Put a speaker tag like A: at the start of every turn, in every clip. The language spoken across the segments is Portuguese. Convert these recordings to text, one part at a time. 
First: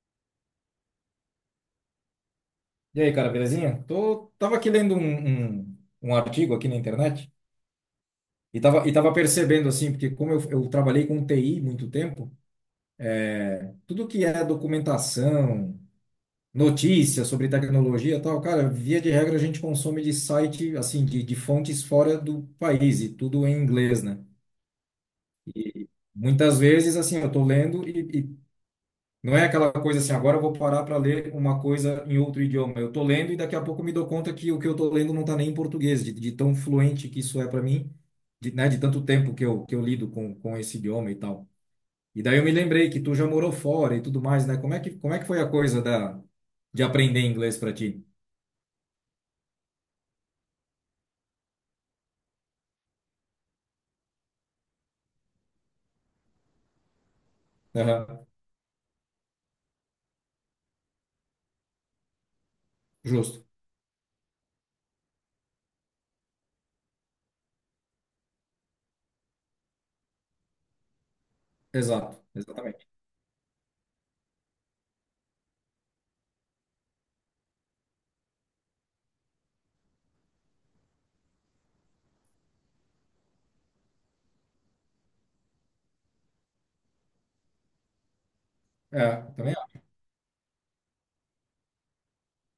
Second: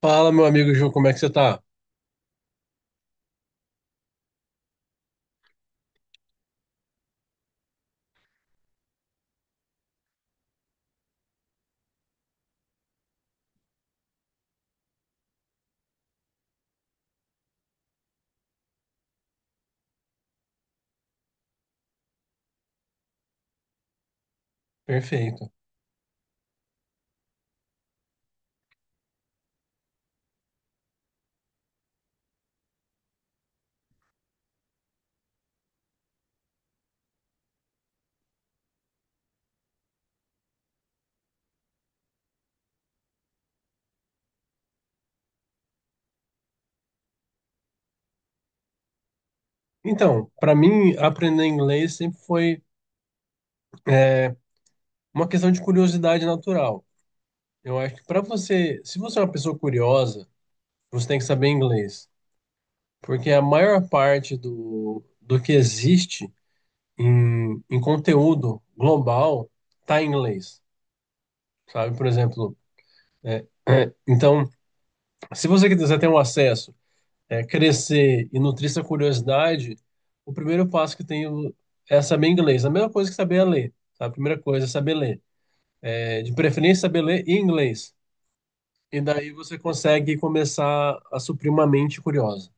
A: Fala, meu amigo Ju, como é que você tá?
B: E aí, cara, belezinha? Tô, tava aqui lendo um artigo aqui na internet e tava, percebendo, assim, porque como eu trabalhei com TI muito tempo, tudo que é documentação, notícia sobre tecnologia e tal, cara, via de regra a gente consome de site, assim, de fontes fora do país e tudo em inglês, né?
A: Perfeito.
B: E muitas vezes, assim, eu tô lendo não é aquela coisa assim, agora eu vou parar para ler uma coisa em outro idioma. Eu estou lendo e daqui a pouco eu me dou conta que o que eu estou lendo não está nem em português, de tão fluente que isso é para mim, de, né, de tanto tempo que eu lido com esse idioma e tal. E daí eu me lembrei que tu já morou fora e tudo mais, né? Como é que foi a coisa da, de aprender inglês para ti?
A: Então, para mim, aprender inglês sempre foi uma questão de curiosidade natural. Eu acho que para
B: Aham.
A: você, se você é uma pessoa curiosa, você tem que saber inglês. Porque a
B: Justo.
A: maior parte do que existe em conteúdo global está em inglês, sabe? Por
B: Exato,
A: exemplo,
B: exatamente.
A: então, se você quiser ter um acesso, crescer e nutrir essa curiosidade, o primeiro passo que tem é saber inglês. A mesma coisa que saber ler, tá? A primeira coisa é saber ler. É, de preferência, saber ler em inglês. E
B: É,
A: daí
B: também.
A: você
B: Acho.
A: consegue começar a suprir uma mente curiosa.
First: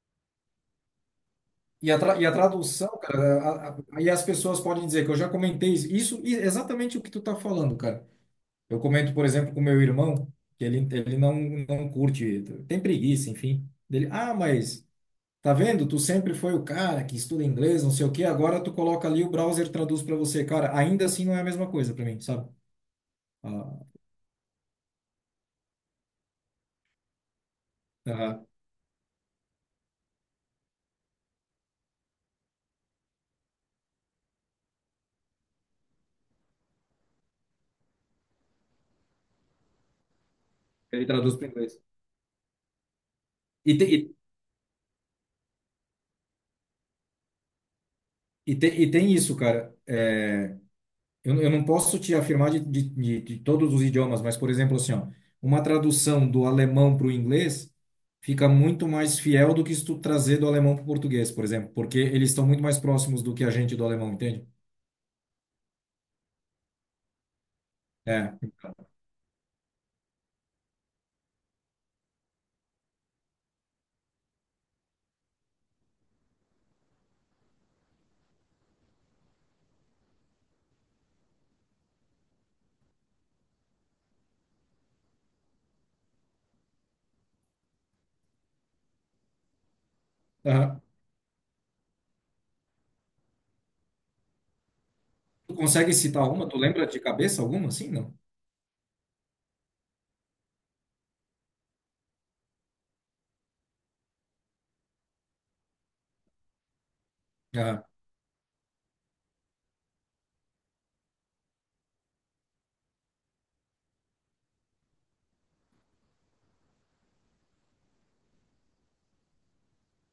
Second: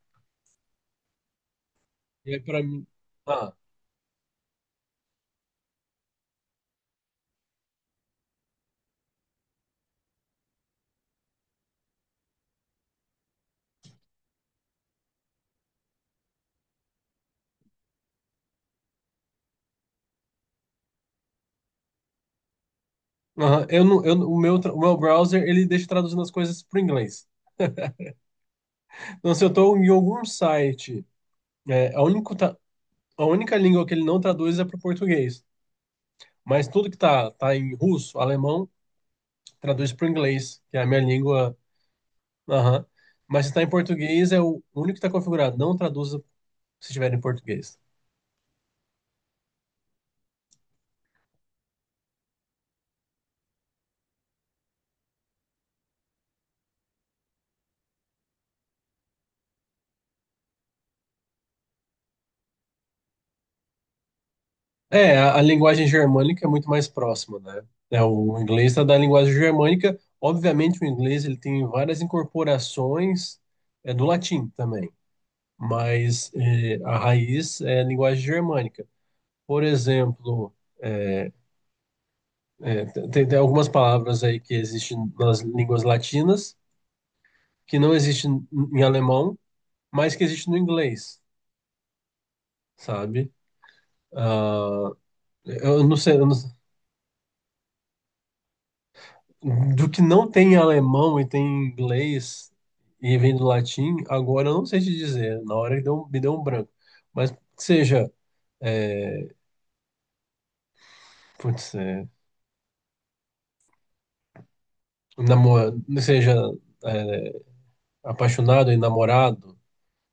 B: E e a
A: E aí, para mim.
B: tradução, cara,
A: ah,
B: e as pessoas podem dizer que eu já comentei isso e exatamente o que tu tá falando, cara. Eu comento, por exemplo, com meu irmão, que ele não não curte, tem preguiça, enfim. Dele, ah, mas tá vendo? Tu sempre foi o cara que estuda inglês, não sei o quê, agora tu coloca ali o browser traduz para você. Cara, ainda assim não é a mesma coisa para mim, sabe?
A: Aham.
B: Ah,
A: Eu não, eu, o meu browser, ele deixa traduzindo as coisas para inglês.
B: ah,
A: Então, se eu estou em algum site, a única língua que ele não traduz é para o português. Mas tudo que tá em russo, alemão, traduz para o inglês, que é a minha
B: ele traduz para
A: língua.
B: inglês.
A: Aham. Mas se está em
B: E, te, e,
A: português, é o único que está configurado. Não traduza se estiver em português.
B: e tem isso, cara. É, eu não posso te afirmar de todos os idiomas, mas, por exemplo, assim, ó, uma tradução do alemão para o inglês fica muito mais fiel do que se tu trazer do alemão para o português, por exemplo, porque eles estão muito mais próximos do que a gente do alemão, entende?
A: É, a linguagem germânica é muito mais próxima, né? É,
B: É.
A: o inglês está da linguagem germânica. Obviamente, o inglês ele tem várias incorporações do latim também. Mas a raiz é a linguagem germânica. Por exemplo, eh, eh, tem algumas palavras aí que existem nas línguas latinas, que não existem em alemão, mas que existem no
B: Aham.
A: inglês, sabe? Ah,
B: Tu
A: eu
B: consegue
A: não sei,
B: citar
A: eu não-
B: uma? Tu lembra de cabeça alguma? Sim, não?
A: do que não tem em alemão e tem em inglês e vem do latim, agora eu não sei te dizer, na hora que deu, me deu um branco. Mas que
B: Ah,
A: seja, eh, putz, namor, seja é, apaixonado e namorado,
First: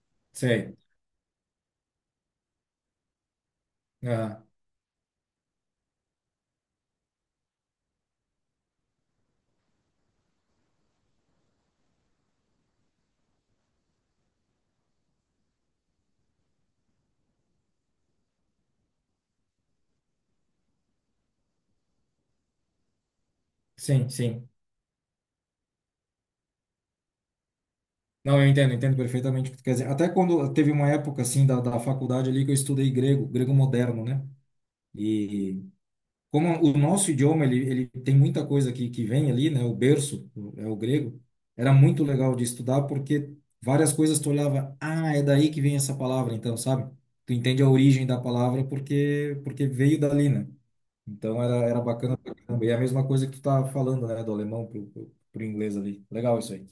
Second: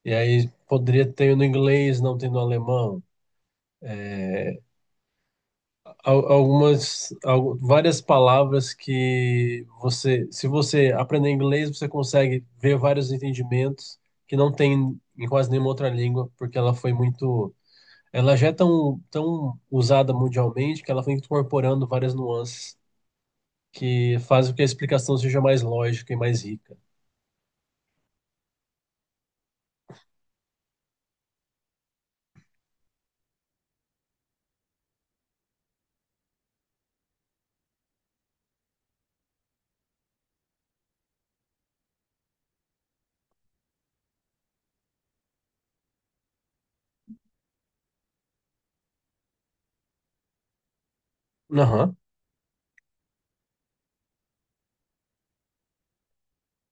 A: e aí
B: sei.
A: poderia ter no inglês, não tem no alemão.
B: Ah,
A: Várias palavras que você, se você aprender inglês, você consegue ver vários entendimentos que não tem em quase nenhuma outra língua, porque ela foi muito, ela já é tão, tão usada mundialmente que ela foi incorporando várias nuances
B: sim,
A: que
B: sim.
A: fazem com que a explicação seja mais lógica e mais rica.
B: Não, eu entendo, entendo perfeitamente o que tu quer dizer. Até quando teve uma época, assim, da faculdade ali que eu estudei grego, grego moderno, né? E como o nosso idioma ele tem muita coisa que vem ali, né? O berço é o grego. Era muito legal de estudar porque várias coisas tu olhava, ah, é daí que vem essa palavra, então, sabe? Tu entende a origem da palavra porque veio dali, né? Então era
A: Aham.
B: bacana pra caramba. E é a mesma coisa que tu tá falando, né? Do alemão pro inglês ali. Legal isso aí.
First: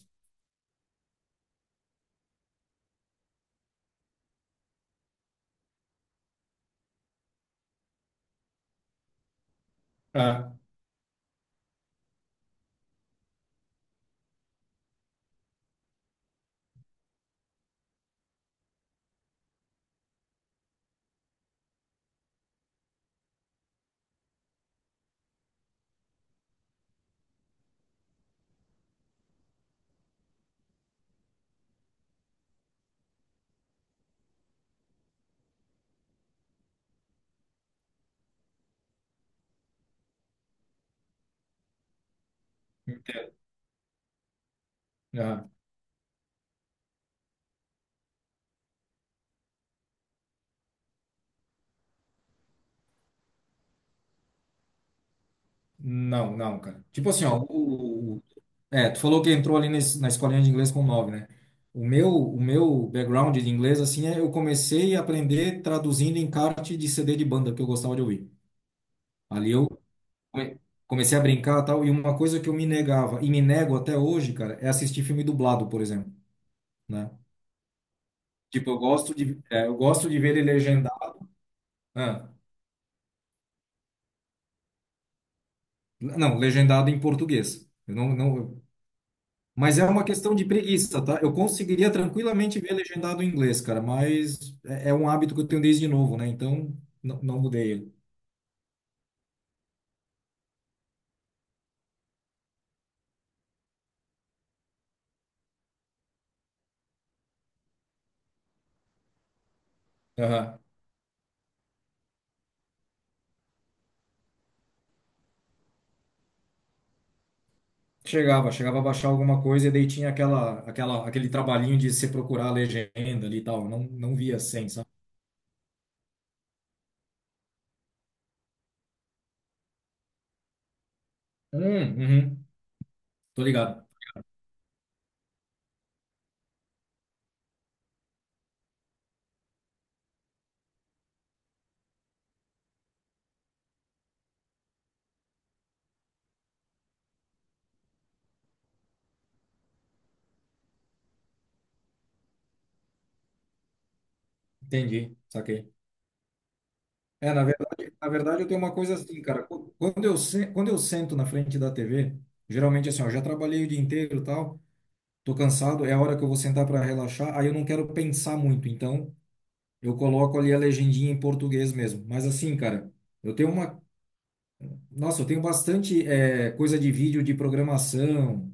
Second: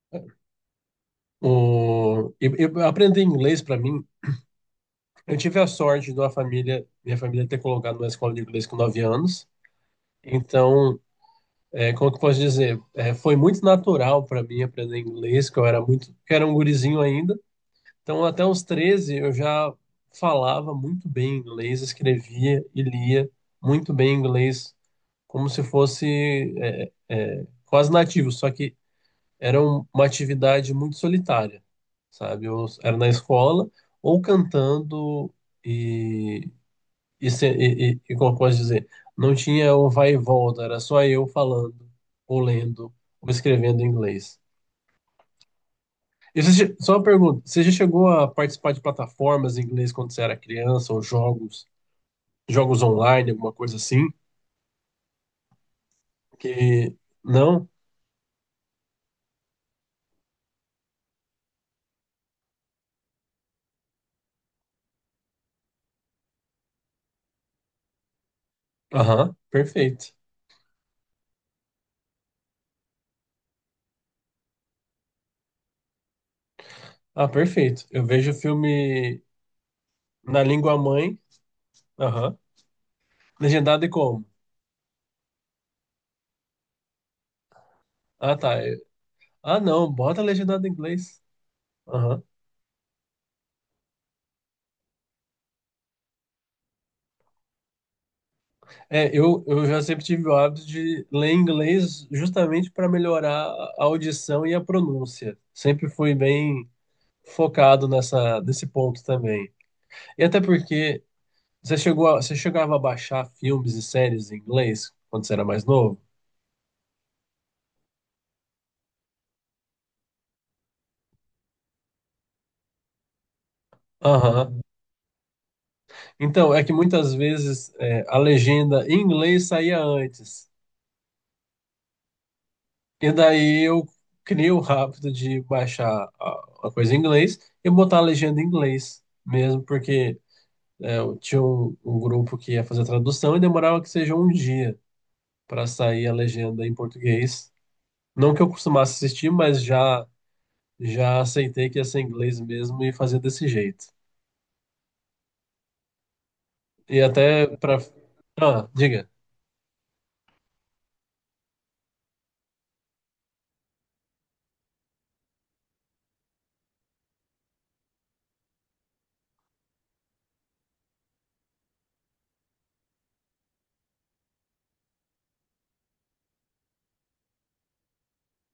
A: E, aprender inglês para mim. Eu tive a sorte de uma família, minha família ter colocado na escola de inglês com 9 anos.
B: Ah,
A: Então, como que eu posso dizer? É, foi muito natural para mim aprender inglês, que eu era muito, que eu era um gurizinho ainda. Então, até os 13 eu já falava muito bem inglês, escrevia e lia muito bem inglês, como se fosse quase nativo, só que era uma atividade muito solitária, sabe? Eu era na escola ou cantando e e como eu posso dizer, não tinha um vai e volta, era só eu falando, ou lendo, ou
B: entendo.
A: escrevendo em inglês.
B: Ah,
A: E você, só uma pergunta, você já chegou a participar de plataformas em inglês quando você era criança, ou jogos online, alguma coisa assim?
B: não, não, cara.
A: Que
B: Tipo assim, ó,
A: não?
B: o, é, tu falou que entrou ali na escolinha de inglês com nove, né? O meu background de inglês, assim, é eu comecei a aprender traduzindo encarte de CD de banda que eu gostava de ouvir.
A: Aham,
B: Ali eu
A: perfeito.
B: come- comecei a brincar e tal, e uma coisa que eu me negava, e me nego até hoje, cara, é assistir filme dublado, por exemplo, né?
A: Ah, perfeito. Eu vejo
B: Tipo, eu gosto
A: filme
B: de, é, eu gosto de ver
A: na
B: ele
A: língua
B: legendado.
A: mãe,
B: Ah,
A: aham. Legendado e como?
B: não, legendado em português. Eu não,
A: Ah,
B: não,
A: tá. Ah,
B: mas é
A: não,
B: uma
A: bota
B: questão de
A: legendado em
B: preguiça, tá?
A: inglês.
B: Eu conseguiria
A: Aham.
B: tranquilamente ver legendado em inglês, cara, mas é um hábito que eu tenho desde novo, né? Então, não, não mudei ele.
A: É, eu já sempre tive o hábito de ler inglês justamente para melhorar a audição e a pronúncia. Sempre fui bem focado nessa, nesse ponto também. E até
B: Aham.
A: porque você você chegava a baixar filmes e séries em inglês quando você era mais novo?
B: Chegava, chegava a baixar alguma coisa e daí tinha aquele trabalhinho de se procurar a legenda ali e tal. Não, não via
A: Aham.
B: sem, sabe?
A: Então, é que muitas vezes a legenda em inglês saía antes.
B: Uhum.
A: E
B: Tô
A: daí eu
B: ligado.
A: criei o hábito de baixar a coisa em inglês e botar a legenda em inglês mesmo, porque é, eu tinha um grupo que ia fazer a tradução e demorava que seja um dia para sair a legenda em português. Não que eu costumasse assistir, mas já aceitei que ia ser em inglês mesmo e fazer desse jeito.
B: Entendi, saquei.
A: E
B: É,
A: até para.
B: na verdade eu tenho
A: Ah,
B: uma coisa
A: diga.
B: assim, cara. Quando eu quando eu sento na frente da TV, geralmente assim, ó, eu já trabalhei o dia inteiro e tal. Tô cansado, é a hora que eu vou sentar para relaxar. Aí eu não quero pensar muito, então eu coloco ali a legendinha em português mesmo. Mas assim, cara, eu tenho uma nossa, eu tenho bastante coisa de vídeo de programação.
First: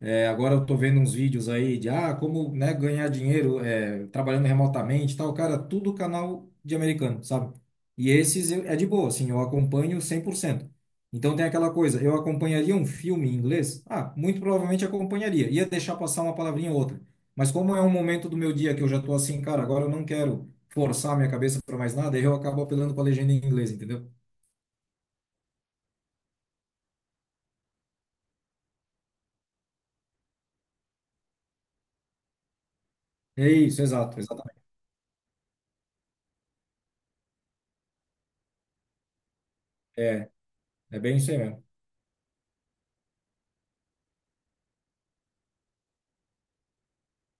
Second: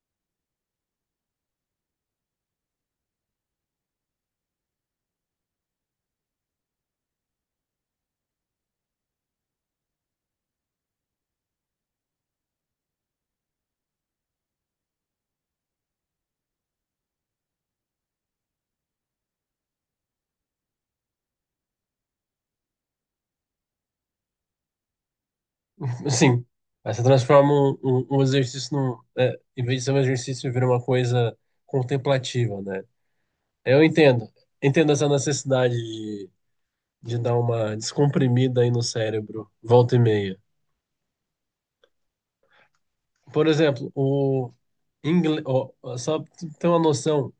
B: Agora eu tô vendo uns vídeos aí de como, né, ganhar dinheiro trabalhando remotamente e tal. Cara, tudo canal de americano, sabe? E esses é de boa, assim, eu acompanho 100%. Então tem aquela coisa, eu acompanharia um filme em inglês? Ah, muito provavelmente acompanharia. Ia deixar passar uma palavrinha ou outra. Mas como é um momento do meu dia que eu já tô assim, cara, agora eu não quero forçar minha cabeça para mais nada, aí eu acabo apelando para legenda em inglês, entendeu?
A: Assim, aí você transforma um exercício em vez de ser um exercício, vira uma coisa contemplativa, né?
B: É
A: Eu
B: isso, exato.
A: entendo.
B: Exatamente.
A: Entendo essa necessidade de dar uma descomprimida aí no cérebro, volta e
B: É,
A: meia.
B: é bem isso aí mesmo.
A: Por exemplo, ó, ó, só pra tu ter uma noção,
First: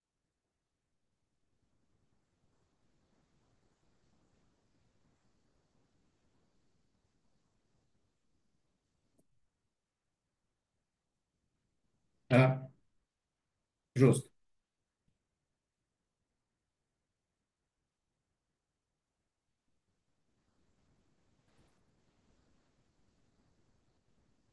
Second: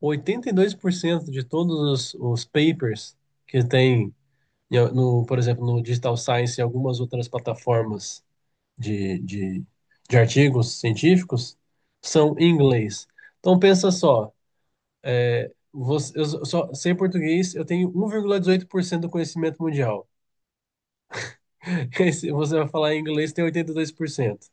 A: 82% de todos os papers que tem, em no, por exemplo, no Digital Science e algumas outras plataformas de, de, de artigos científicos, são em
B: Ah,
A: inglês. Então, pensa só,
B: justo.
A: você, eu só sei português, eu tenho 1,18% do conhecimento mundial. Aí, se você vai falar em inglês, tem 82%.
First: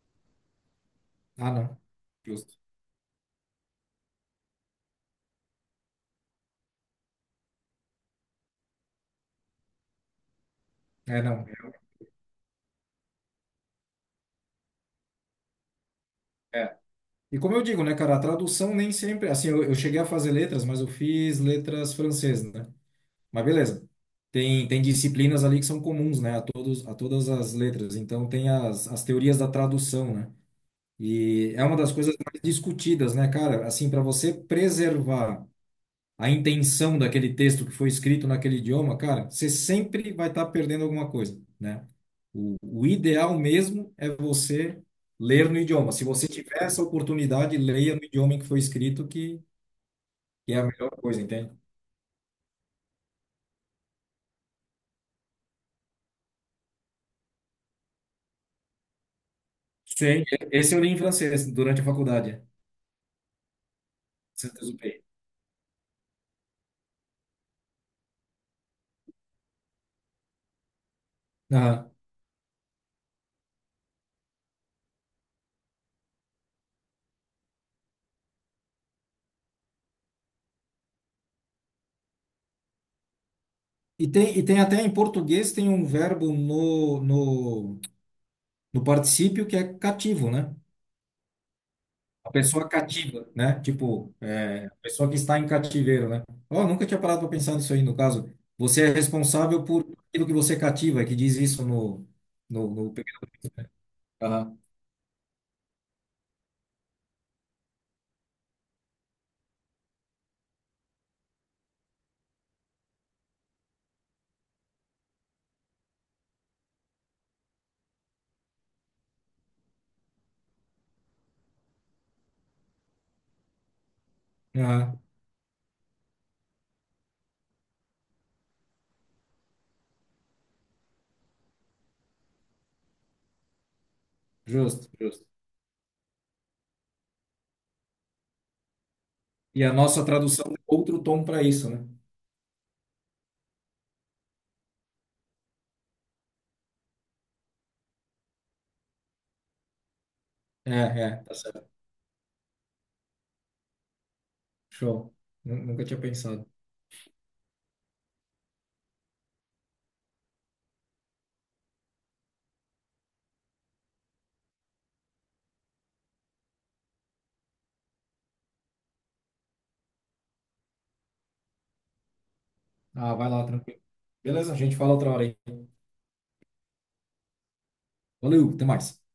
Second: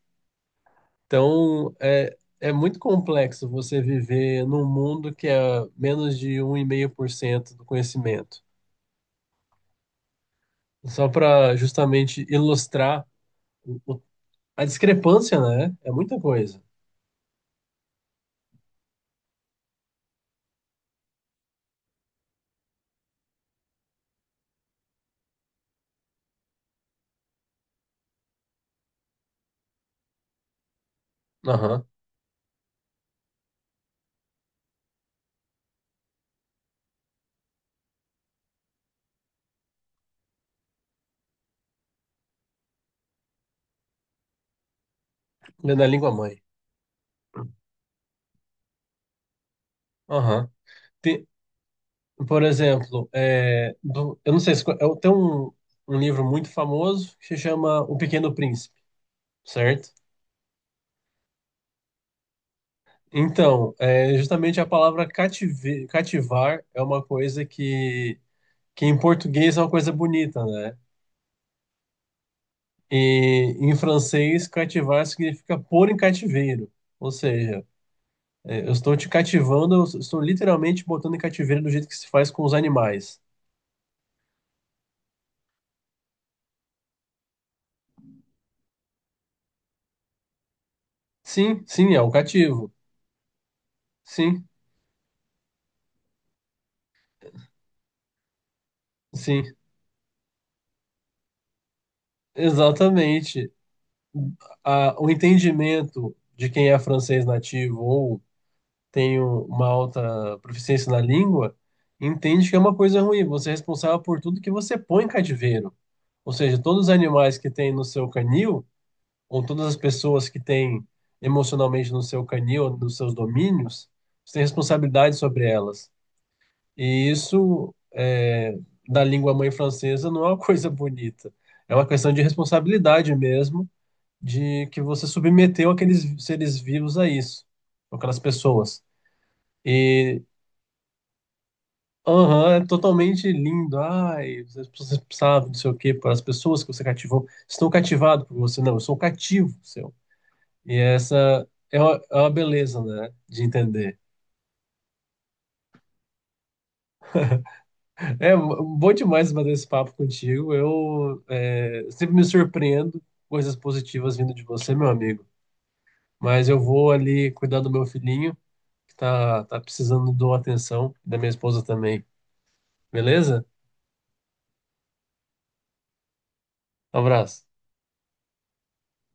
B: Ah,
A: Então,
B: não.
A: é
B: Justo.
A: muito complexo você viver num mundo que é menos de 1,5% do conhecimento. Só
B: É, não.
A: para justamente ilustrar o- o- a discrepância, né? É muita coisa.
B: É. E como eu digo, né, cara, a tradução nem sempre. Assim, eu cheguei a fazer letras, mas eu fiz letras francesas, né? Mas beleza. Tem disciplinas ali que são comuns, né, a todos, a todas as letras. Então, tem as teorias da tradução, né? E é uma
A: Aham.
B: das coisas mais discutidas, né, cara? Assim, para você preservar a intenção daquele texto que foi escrito naquele idioma, cara, você sempre vai estar perdendo alguma coisa, né? O ideal mesmo é você ler no
A: É na
B: idioma. Se
A: língua
B: você
A: mãe.
B: tiver essa oportunidade, leia no idioma em que foi escrito,
A: Aham.
B: que é a melhor coisa,
A: Tem-
B: entende?
A: por exemplo, é, do- eu não sei se... tem um livro muito famoso que se chama O Pequeno Príncipe, certo?
B: Sim. Esse eu li em francês durante a faculdade.
A: Então, é, justamente a
B: Saint-Exupéry.
A: palavra cativar é uma coisa que em português é uma coisa bonita, né?
B: Aham.
A: E em francês, cativar significa pôr em cativeiro. Ou seja, eu estou te cativando, eu estou literalmente botando em cativeiro do jeito que se faz com os animais.
B: E tem até em português, tem um verbo no no particípio que é cativo, né?
A: Sim, sim, é o
B: A pessoa
A: cativo.
B: cativa, né? Tipo,
A: Sim,
B: é, a pessoa que está em cativeiro, né? Ó, nunca tinha parado para pensar nisso aí, no caso. Você é
A: sim,
B: responsável por aquilo que você cativa, que diz isso no...
A: exatamente.
B: Aham,
A: O entendimento de quem é francês nativo ou tem uma alta proficiência na língua, entende que é uma coisa ruim. Você é responsável por tudo que você põe em cativeiro. Ou seja, todos os animais que tem no seu canil, ou todas as pessoas que têm emocionalmente no seu canil, ou nos seus domínios, você tem
B: aham,
A: responsabilidade sobre elas. E isso, da língua mãe francesa, não é uma coisa bonita. É uma questão de responsabilidade mesmo, de que
B: justo,
A: você
B: justo.
A: submeteu aqueles seres vivos a isso, aquelas pessoas.
B: E a nossa
A: E
B: tradução é outro tom para isso, né?
A: aham, é totalmente lindo. Ai, as pessoas precisavam, não sei o quê, para as pessoas que você cativou. Estão cativadas por você. Não, eu sou um cativo seu.
B: É,
A: E
B: é, tá
A: essa
B: certo.
A: é uma beleza, né? De entender.
B: Show. Nunca tinha pensado.
A: É bom demais bater esse papo contigo. Eu sempre me surpreendo com coisas positivas vindo de você, meu amigo. Mas eu vou ali cuidar do meu filhinho, que tá precisando de uma atenção, e da minha esposa também.
B: Ah, vai
A: Beleza?
B: lá, tranquilo. Beleza, a gente fala outra hora aí.
A: Um abraço.
B: Valeu, até mais.